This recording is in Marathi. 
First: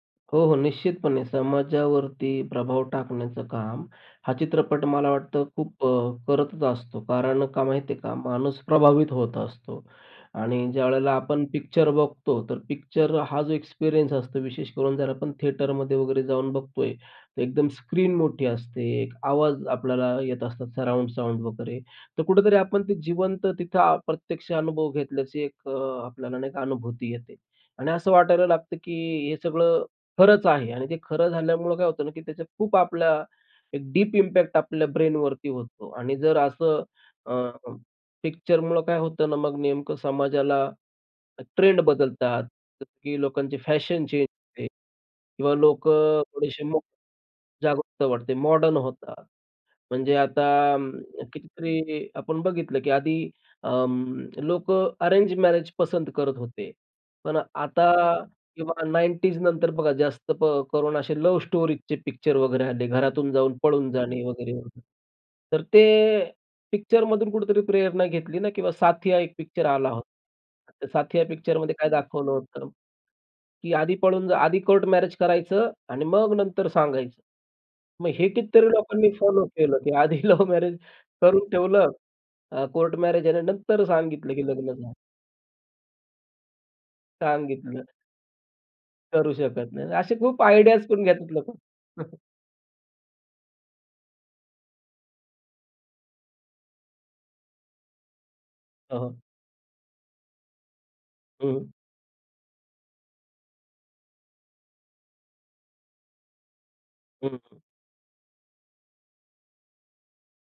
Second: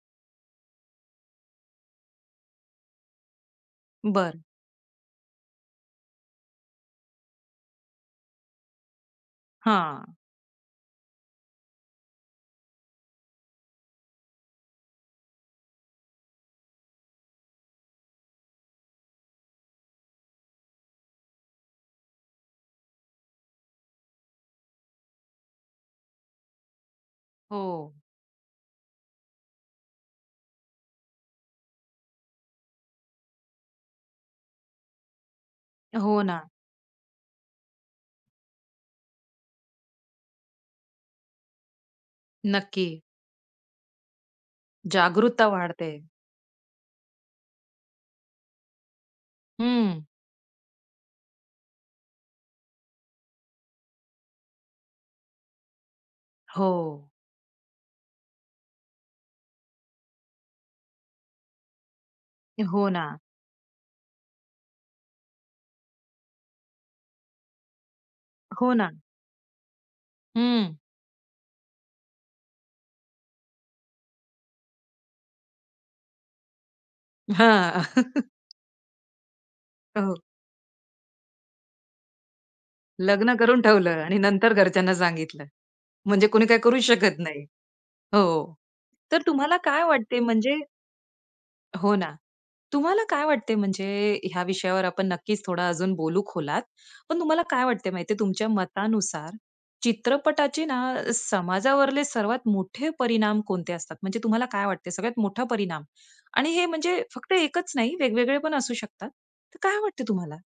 हो, हो, निश्चितपणे समाजावरती प्रभाव टाकण्याचं काम हा बरं. चित्रपट मला वाटतं खूप अ, करतच असतो. कारण का माहिती आहे का, माणूस प्रभावित होत असतो हां. आणि ज्यावेळेला आपण पिक्चर बघतो, तर पिक्चर हा जो एक्सपिरियन्स असतो, विशेष करून जर आपण थिएटरमध्ये वगैरे जाऊन बघतोय, तर एकदम स्क्रीन मोठी असते. आवाज आपल्याला येत असतात, सराउंड साउंड वगैरे. तर कुठेतरी आपण ते जिवंत, तिथं प्रत्यक्ष अनुभव घेतल्याची एक अ, आपल्याला नाही का अनुभूती येते. आणि हो. असं वाटायला लागतं, की हे सगळं खरंच आहे आणि ते खरं झाल्यामुळं काय होतं ना की त्या खूप आपल्या, एक डीप इम्पॅक्ट आपल्या ब्रेनवरती होतो. आणि हो, जर ना. असं अ पिक्चरमुळे काय होतं ना, मग नेमकं समाजाला ट्रेंड बदलतात, जसं नक्की. की लोकांची फॅशन चेंज होते जागरुकता किंवा वाढते. लोकं थोडेसे [unintelligible] जागरूकता वाढते, मॉडर्न होतात. हं. म्हणजे आता कितीतरी आपण बघितलं, की आधी अ, लोकं अरेंज मॅरेज पसंत करत होते. हो. पण आता '90ज नंतर बघा, जास्त करून असे लव्ह स्टोरीजचे पिक्चर वगैरे हो आले. ना. घरातून जाऊन पळून जाणे वगैरे, वगैरे. तर ते पिक्चरमधून कुठेतरी प्रेरणा घेतली ना किंवा हो ना. साथिया एक पिक्चर आला होता. हं. तर साथिया पिक्चर मध्ये काय दाखवलं होतं? की आधी पळून जा, आधी कोर्ट मॅरेज करायचं आणि मग नंतर सांगायचं. हां. मग हे कितीतरी लोकांनी फॉलो केलं, की हो. आधी लव्ह मॅरेज करून ठेवलं. अ, कोर्ट मॅरेज आहे. लग्न आणि करून नंतर ठेवलं आणि सांगितलं, की नंतर लग्न झालं. घरच्यांना सांगितलं, म्हणजे कुणी काय करू शकत नाही. सांगितलं. हो. तर करू तुम्हाला शकत काय नाही. असे वाटते खूप म्हणजे आयडियाज करून घेतात लोकं. हो ना. तुम्हाला काय वाटते म्हणजे, ह्या विषयावर आपण नक्कीच थोडा अजून बोलू खोलात. पण तुम्हाला काय वाटतंय माहितीये, तुमच्या हो, हो. मतानुसार चित्रपटाचे ना हं. समाजावरले सर्वात मोठे परिणाम कोणते असतात? म्हणजे तुम्हाला काय वाटतंय, सगळ्यात मोठा परिणाम आणि हे म्हणजे हं, फक्त हं. एकच नाही वेगवेगळे पण असू शकतात. तर काय वाटतंय तुम्हाला?